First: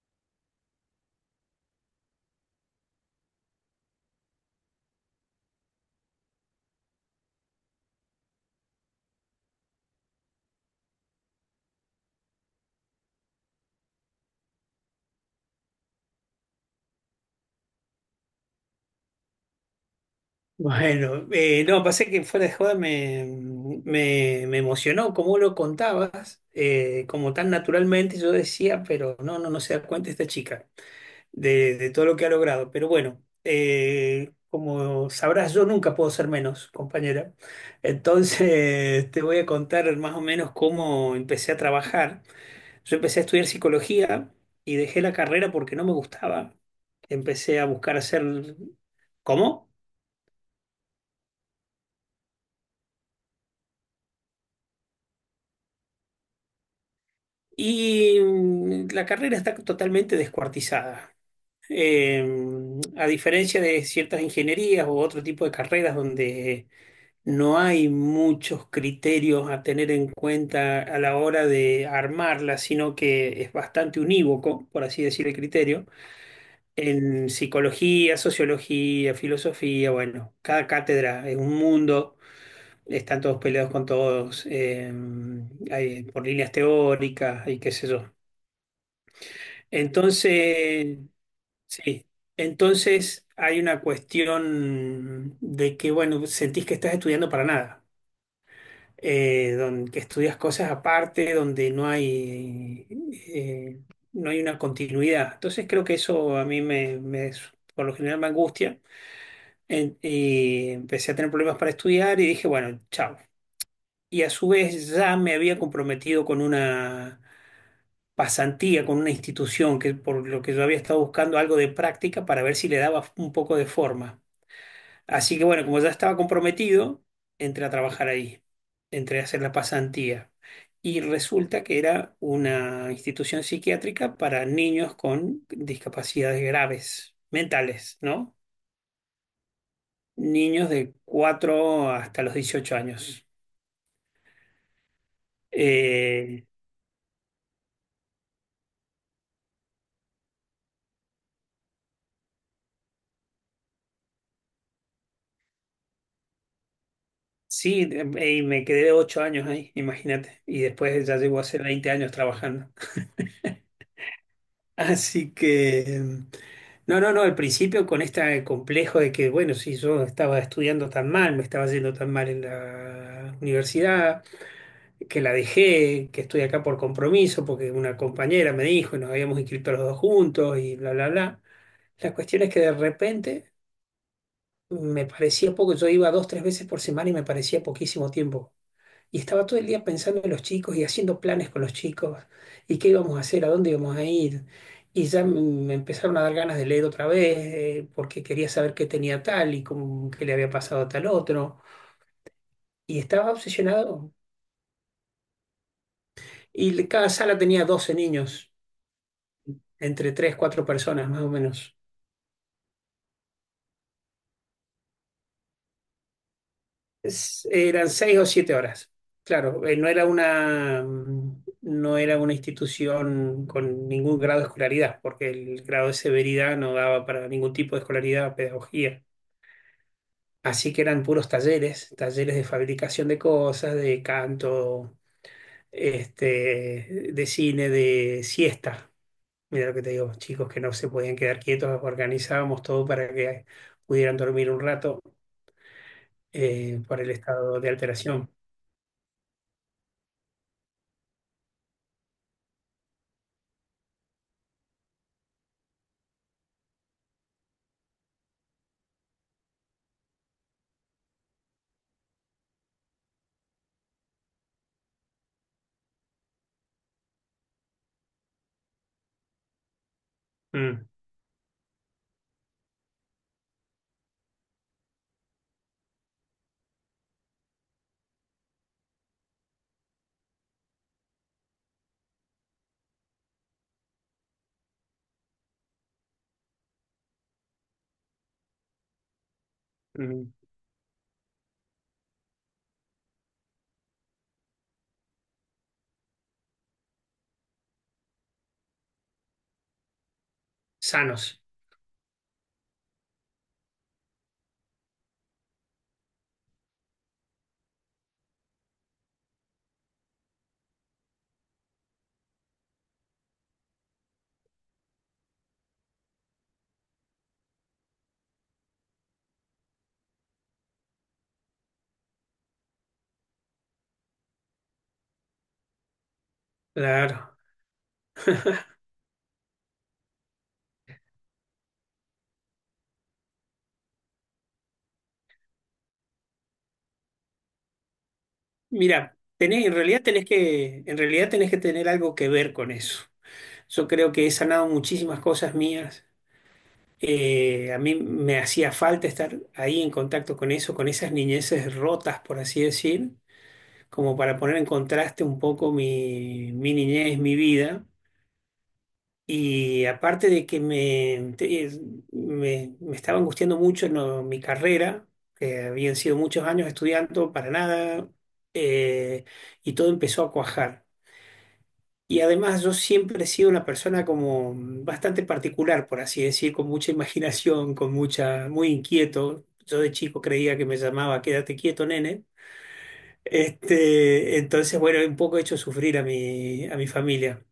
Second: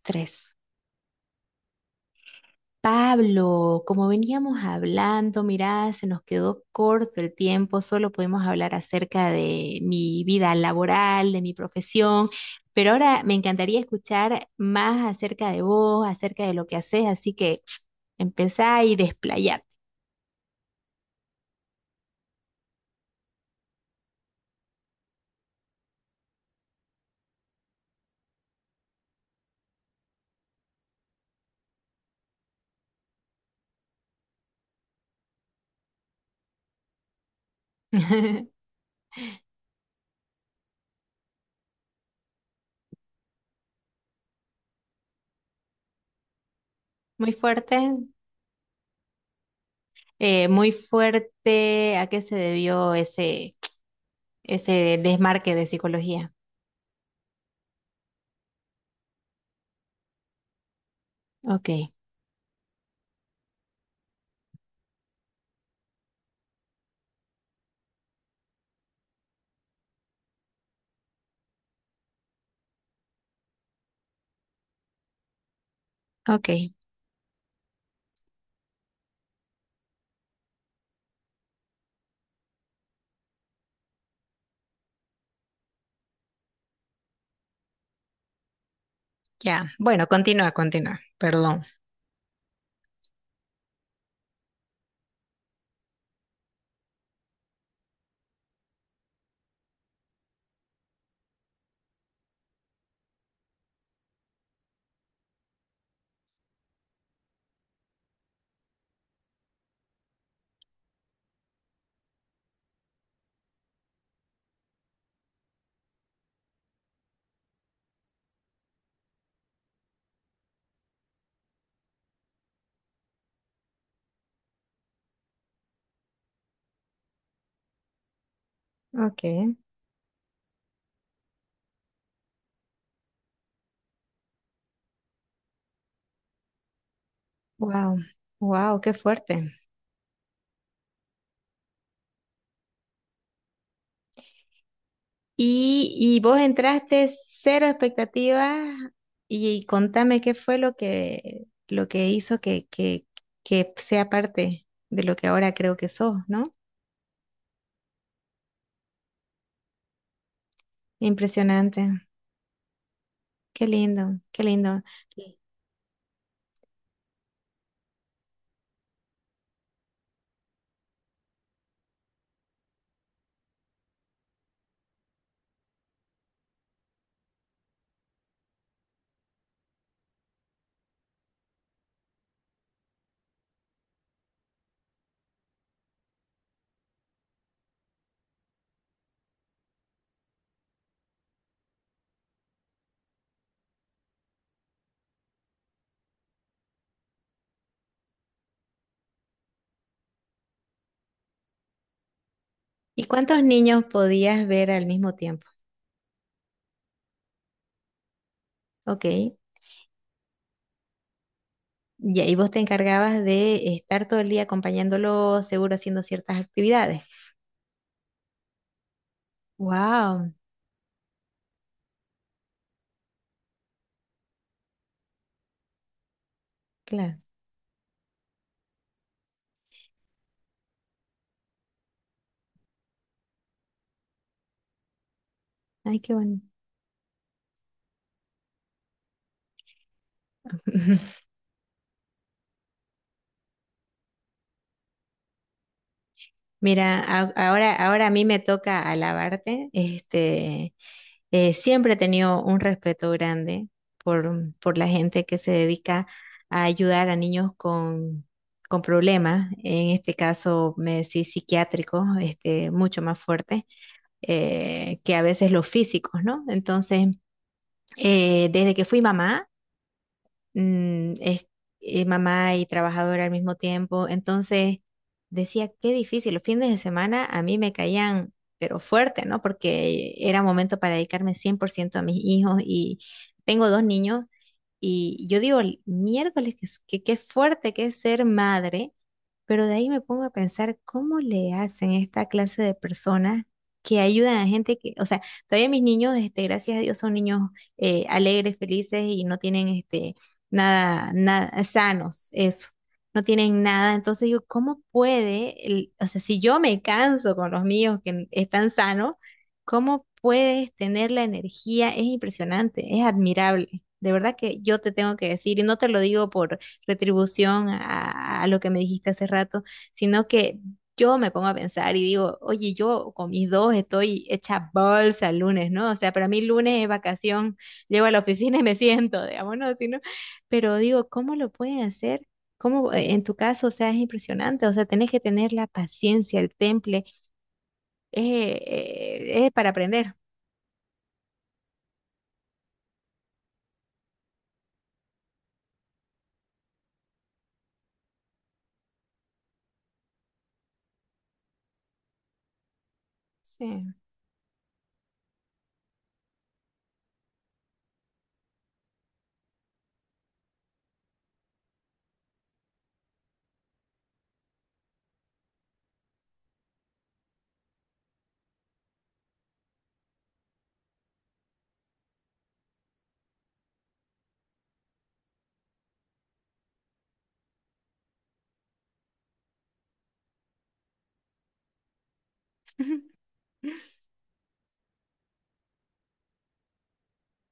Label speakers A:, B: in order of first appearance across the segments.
A: Tres. Pablo, como veníamos hablando, mirá, se nos quedó corto el tiempo, solo pudimos hablar acerca de mi vida laboral, de mi profesión, pero ahora me encantaría escuchar más acerca de vos, acerca de lo que haces, así que empezá y desplayate.
B: Bueno, no, pasé que fuera de joda me emocionó cómo lo contabas, como tan naturalmente yo decía, pero no se da cuenta esta chica de todo lo que ha logrado. Pero bueno, como sabrás, yo nunca puedo ser menos, compañera. Entonces te voy a contar más o menos cómo empecé a trabajar. Yo empecé a estudiar psicología y dejé la carrera porque no me gustaba.
A: Muy
B: Empecé a
A: fuerte,
B: buscar hacer. ¿Cómo?
A: muy fuerte, ¿a qué se debió ese desmarque de psicología?
B: Y la carrera está totalmente descuartizada.
A: Ok.
B: Eh, a diferencia de ciertas ingenierías u otro tipo de carreras donde no hay muchos criterios a tener en cuenta a la hora de armarla, sino que es bastante unívoco, por así decir, el criterio.
A: Ok,
B: En psicología, sociología, filosofía, bueno, cada cátedra es un mundo, están todos peleados con todos, hay por líneas teóricas y qué sé yo.
A: ya. Bueno, continúa,
B: Entonces,
A: continúa. Perdón.
B: sí, entonces hay una cuestión de que, bueno, sentís que estás estudiando para nada, que estudias cosas aparte, donde eh, no hay una continuidad. Entonces creo que eso a mí por lo general me angustia y empecé a tener problemas para estudiar y dije, bueno, chao. Y a su vez ya me había comprometido con una pasantía con una institución, que por lo que yo había estado buscando algo de práctica para ver si le daba un poco de forma. Así que bueno, como ya estaba comprometido, entré a trabajar ahí, entré a hacer la
A: Okay,
B: pasantía. Y resulta que era una institución psiquiátrica para niños con discapacidades graves,
A: wow,
B: mentales, ¿no?
A: wow, qué fuerte.
B: Niños de 4 hasta los 18 años.
A: Y vos
B: Eh,
A: entraste cero expectativas y, contame qué fue lo que hizo que sea parte de lo que ahora creo que sos, ¿no?
B: sí, y me quedé 8 años ahí, imagínate. Y después ya llevo hace
A: Impresionante,
B: 20 años trabajando.
A: qué lindo, qué lindo.
B: Así
A: Sí.
B: que, no, no, no, al principio con este complejo de que, bueno, si yo estaba estudiando tan mal, me estaba yendo tan mal en la universidad, que la dejé, que estoy acá por compromiso, porque una compañera me dijo y nos habíamos inscrito los dos juntos y bla, bla, bla. La cuestión es que de repente me parecía poco, yo iba dos, tres veces por semana y me parecía poquísimo tiempo. Y estaba todo el día pensando en los chicos y haciendo planes con los chicos y qué íbamos a hacer, a dónde íbamos a ir. Y ya m- Me empezaron a dar ganas de leer otra vez, porque quería saber qué tenía tal y cómo, qué le había pasado a tal otro. Y
A: ¿Y
B: estaba
A: cuántos niños
B: obsesionado.
A: podías ver al mismo tiempo?
B: Cada sala tenía 12 niños,
A: Ok,
B: entre 3 4 personas más o menos.
A: ya, y ahí vos te encargabas de estar todo el día acompañándolo, seguro haciendo ciertas actividades.
B: Eran 6 o 7 horas. Claro, no era
A: Wow,
B: una, mm, no era una institución con ningún grado de escolaridad, porque el grado de severidad no daba
A: claro,
B: para ningún tipo de escolaridad, pedagogía. Así que eran puros talleres, talleres de fabricación de cosas, de canto,
A: ay, qué bueno.
B: este, de cine, de siesta. Mira lo que te digo, chicos que no se podían quedar quietos, organizábamos todo para que pudieran dormir un rato,
A: Mira,
B: por el estado de
A: ahora, ahora a mí
B: alteración.
A: me toca alabarte. Este, siempre he tenido un respeto grande por la gente que se dedica a ayudar a niños con problemas. En este caso, me decís psiquiátricos, este, mucho más fuertes que a veces los físicos, ¿no? Entonces, desde que fui mamá,
B: Mm,
A: es mamá y trabajadora al mismo tiempo. Entonces decía, qué difícil. Los fines de semana a mí me caían, pero fuerte, ¿no? Porque era momento para dedicarme 100% a mis hijos y tengo dos niños y yo digo, "El miércoles, que qué fuerte que es ser madre, pero de ahí me pongo
B: mm.
A: a pensar cómo le hacen esta clase de personas que ayudan a gente que, o sea, todavía mis niños, este, gracias a Dios, son niños alegres, felices y no tienen este, nada,
B: Sanos,
A: nada, sanos, eso, no tienen nada. Entonces yo, ¿cómo puede, o sea, si yo me canso con los míos que están sanos, ¿cómo puedes tener la energía? Es impresionante, es admirable. De verdad que yo te tengo que decir, y no te lo digo retribución a lo que me dijiste hace rato, sino que yo me pongo a pensar y digo, oye, yo con mis dos estoy hecha bolsa el lunes, ¿no? O sea, para mí lunes es
B: claro.
A: vacación, llego a la oficina y me siento, digamos, ¿no? Si pero digo, ¿cómo lo pueden hacer? ¿Cómo, en tu caso, o sea, es impresionante, o sea, tenés que tener la paciencia, el temple,
B: Mira,
A: es es
B: tenés,
A: para
B: en realidad
A: aprender.
B: tenés que, en realidad tenés que tener algo que ver con eso. Yo creo que he sanado muchísimas cosas mías. A mí me hacía falta estar ahí en contacto con eso, con esas niñeces rotas, por así decir,
A: Sí.
B: como para poner en contraste un poco mi niñez, mi vida. Y aparte de que me, te- es- me estaba angustiando mucho, no, mi carrera, que habían sido muchos años estudiando para nada, eh, y todo empezó a cuajar. Y además yo siempre he sido una persona como bastante particular, por así decir, con mucha imaginación, muy inquieto. Yo de chico creía que me llamaba Quédate quieto, nene. Este, entonces, bueno, un poco he hecho sufrir a mi familia.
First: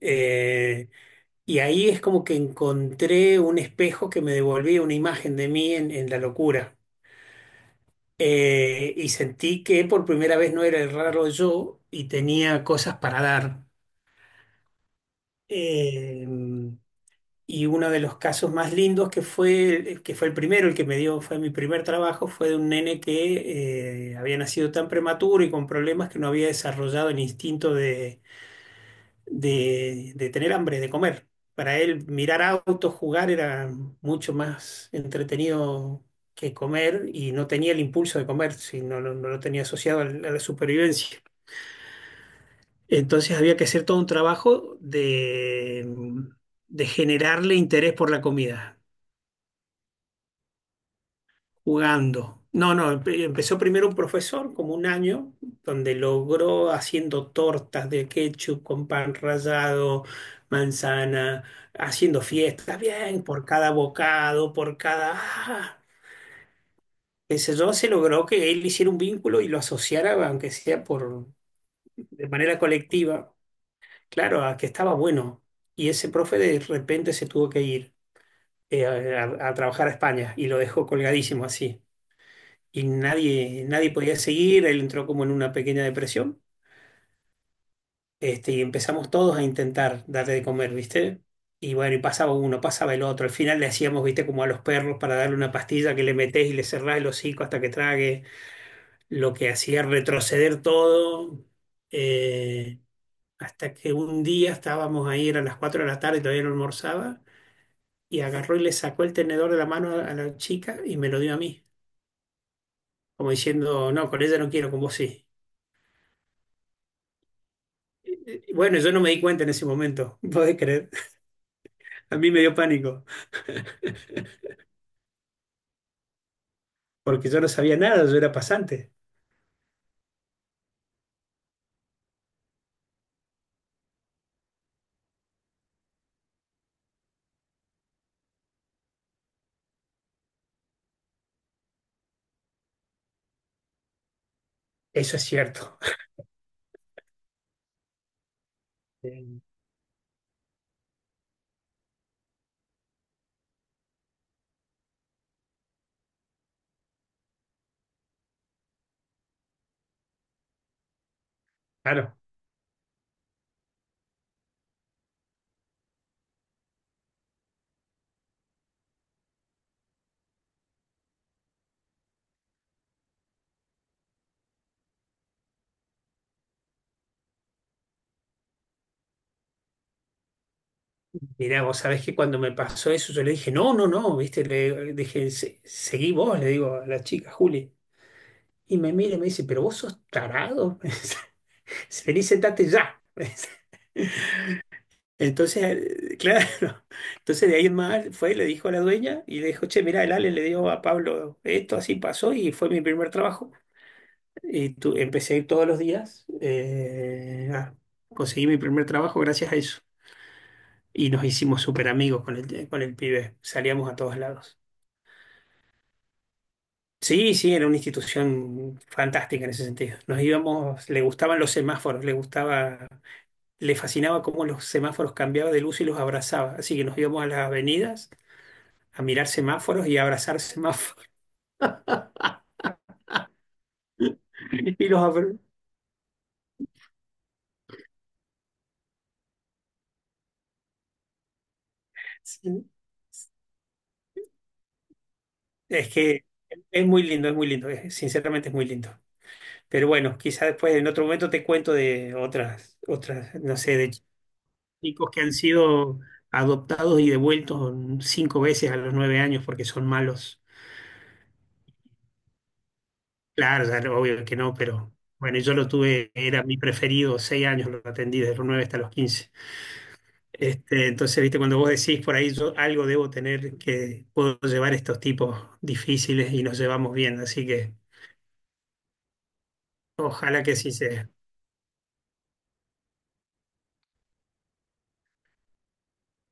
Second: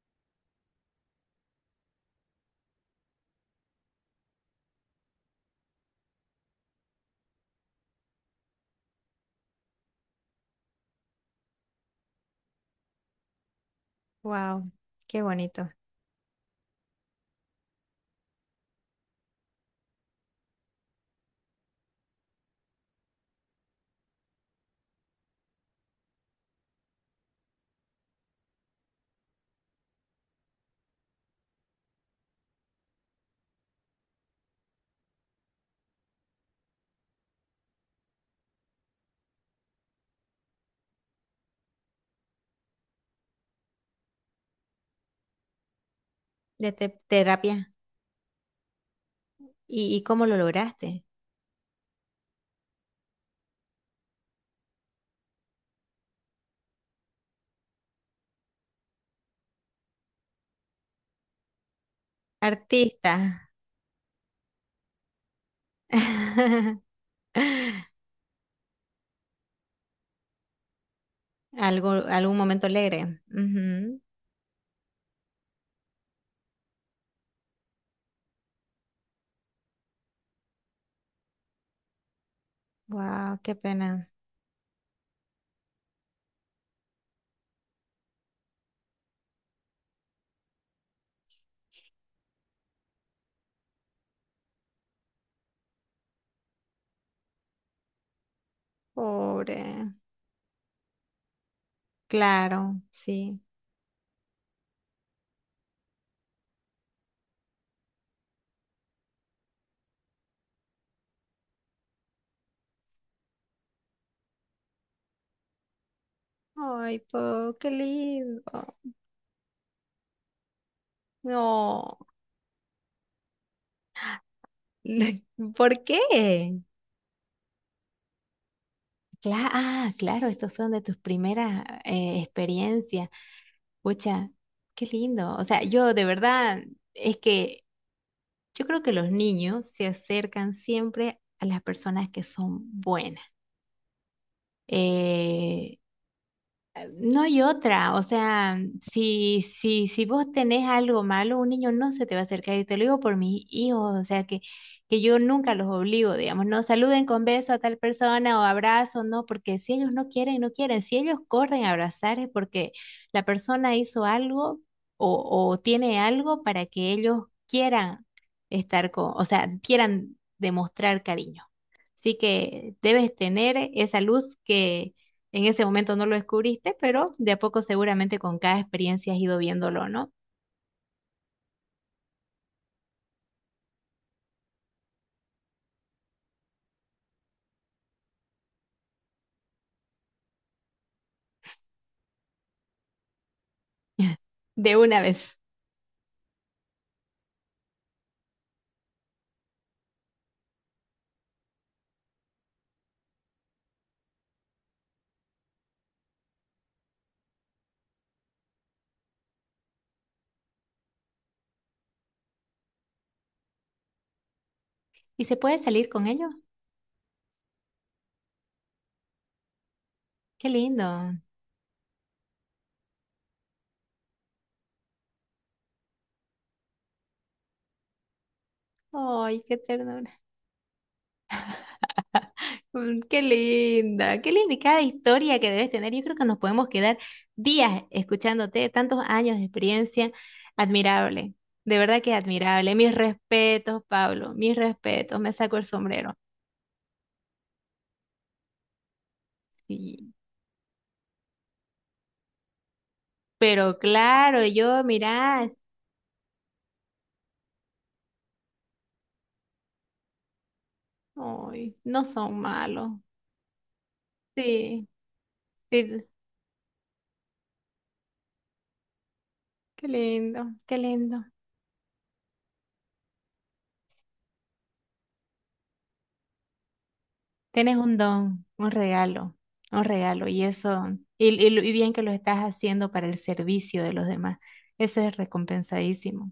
B: Eh, Y ahí es como que encontré un espejo que me devolvía una imagen de mí en la locura. Y sentí que por primera vez no era el raro yo y tenía cosas para dar.
A: Wow, qué bonito.
B: Eh, y uno de los casos más lindos que fue el primero, el que me dio, fue mi primer trabajo, fue de un nene que había nacido tan prematuro y con problemas que no había desarrollado el instinto de de tener hambre, de comer. Para él mirar autos, jugar era mucho más entretenido que comer, y no tenía el impulso de comer, si no, lo no lo tenía asociado a la supervivencia. Entonces había que hacer todo un trabajo
A: De
B: de, generarle
A: terapia.
B: interés por la comida.
A: Y cómo lo lograste?
B: Jugando. No, no, empezó primero un profesor, como un año, donde logró haciendo tortas de ketchup con pan rallado, manzana, haciendo fiestas,
A: Artista.
B: bien, por cada bocado, ¡ah, qué sé yo! Se logró que él hiciera un vínculo y lo asociara, aunque sea por,
A: Algo,
B: de
A: algún
B: manera
A: momento alegre.
B: colectiva, claro, a que estaba bueno. Y ese profe de repente se tuvo que ir, a trabajar a España, y lo dejó colgadísimo así. Y
A: Wow, qué
B: nadie, nadie
A: pena.
B: podía seguir, él entró como en una pequeña depresión, este, y empezamos todos a intentar darle de comer, ¿viste? Y bueno, y pasaba uno, pasaba el otro, al final le hacíamos, ¿viste?, como a los perros para darle una pastilla, que le metés y le cerrás el hocico hasta que trague, lo que
A: Pobre.
B: hacía retroceder todo,
A: Claro,
B: eh,
A: sí.
B: hasta que un día estábamos ahí, eran las 4 de la tarde, y todavía no almorzaba, y agarró y le sacó el tenedor de la mano a la chica y me lo dio a mí, como diciendo, no, con ella no quiero, con vos sí.
A: Ay, po, qué lindo.
B: Bueno, yo no me di cuenta en ese momento, ¿podés creer?
A: No.
B: A mí me dio pánico,
A: ¿Por qué?
B: porque yo no sabía nada, yo era pasante.
A: Ah, claro, estos son de tus primeras experiencias. Pucha, qué lindo. O sea, yo de verdad, es que yo creo que los niños se acercan siempre a las personas que son buenas.
B: Eso es
A: Eh,
B: cierto.
A: No hay otra, o sea,
B: Eh,
A: si, si, si vos tenés algo malo, un niño no se te va a acercar y te lo digo por mis hijos, o sea, que yo nunca los obligo, digamos, no saluden con beso a tal persona o abrazo, no, porque si ellos no quieren, no quieren, si ellos corren a
B: Claro,
A: abrazar es porque la persona hizo algo o tiene algo para que ellos quieran estar con, o sea, quieran demostrar cariño. Sí que debes tener esa luz que en ese momento no lo descubriste, pero de a poco seguramente con cada experiencia has ido viéndolo, ¿no?
B: mirá, vos sabés que cuando me pasó eso, yo le dije, no, no, no, viste, le dije, Seguí vos", le digo a la chica, Juli. Y me mira y me dice, pero vos sos tarado. Vení, sentate ya.
A: De una vez.
B: Entonces, claro, entonces de ahí en más fue, y le dijo a la dueña y le dijo, che, mirá, el Ale le dio a Pablo esto, así pasó y fue mi primer trabajo. Empecé a ir todos los días, conseguí mi primer trabajo gracias a eso. Y nos hicimos súper amigos con el pibe, salíamos a todos lados.
A: ¿Y se puede salir con ello?
B: Sí, sí, era una institución fantástica en ese sentido. Nos
A: Qué lindo.
B: íbamos, le gustaban los semáforos, le gustaba, le fascinaba cómo los semáforos cambiaban de luz y los abrazaba. Así que nos íbamos a las avenidas a mirar
A: Ay, qué
B: semáforos y a
A: ternura.
B: abrazar semáforos.
A: Mm, qué linda, qué linda y cada
B: Y los abra-
A: historia que debes tener. Yo creo que nos podemos quedar días escuchándote, tantos años de experiencia. Admirable, de verdad que
B: Sí.
A: admirable. Mis respetos, Pablo, mis respetos, me saco el
B: Es
A: sombrero.
B: que es muy lindo, sinceramente es muy lindo. Pero
A: Sí.
B: bueno, quizás después en otro momento te cuento de otras, no sé,
A: Pero
B: de
A: claro, yo,
B: chicos que han
A: mirá,
B: sido adoptados y devueltos 5 veces a los 9 años porque son malos.
A: ay, no son malos.
B: Claro, ya no, obvio que no,
A: Sí,
B: pero bueno, yo lo
A: sí,
B: tuve, era mi preferido, 6 años lo atendí desde los 9 hasta los 15.
A: qué lindo, qué
B: Este, entonces,
A: lindo.
B: viste, cuando vos decís por ahí, yo algo debo tener que puedo llevar estos tipos difíciles y nos llevamos bien, así que
A: Tienes un don, un regalo, y
B: ojalá que sí
A: eso,
B: sea.
A: y, y bien que lo estás haciendo para el servicio de los demás. Eso es recompensadísimo.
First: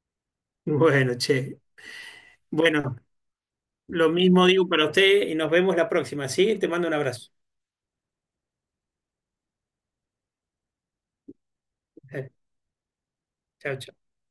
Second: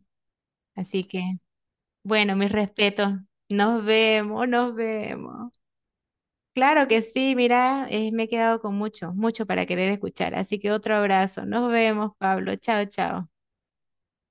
A: Así
B: Bueno,
A: que,
B: che.
A: bueno, mis
B: Bueno,
A: respetos. Nos
B: lo mismo
A: vemos,
B: digo
A: nos
B: para usted y nos
A: vemos.
B: vemos la próxima, ¿sí? Te
A: Claro
B: mando un
A: que
B: abrazo.
A: sí, mira, me he quedado con mucho, mucho para querer escuchar. Así que otro abrazo. Nos vemos,
B: Eh,
A: Pablo. Chao, chao.
B: Chao, chao.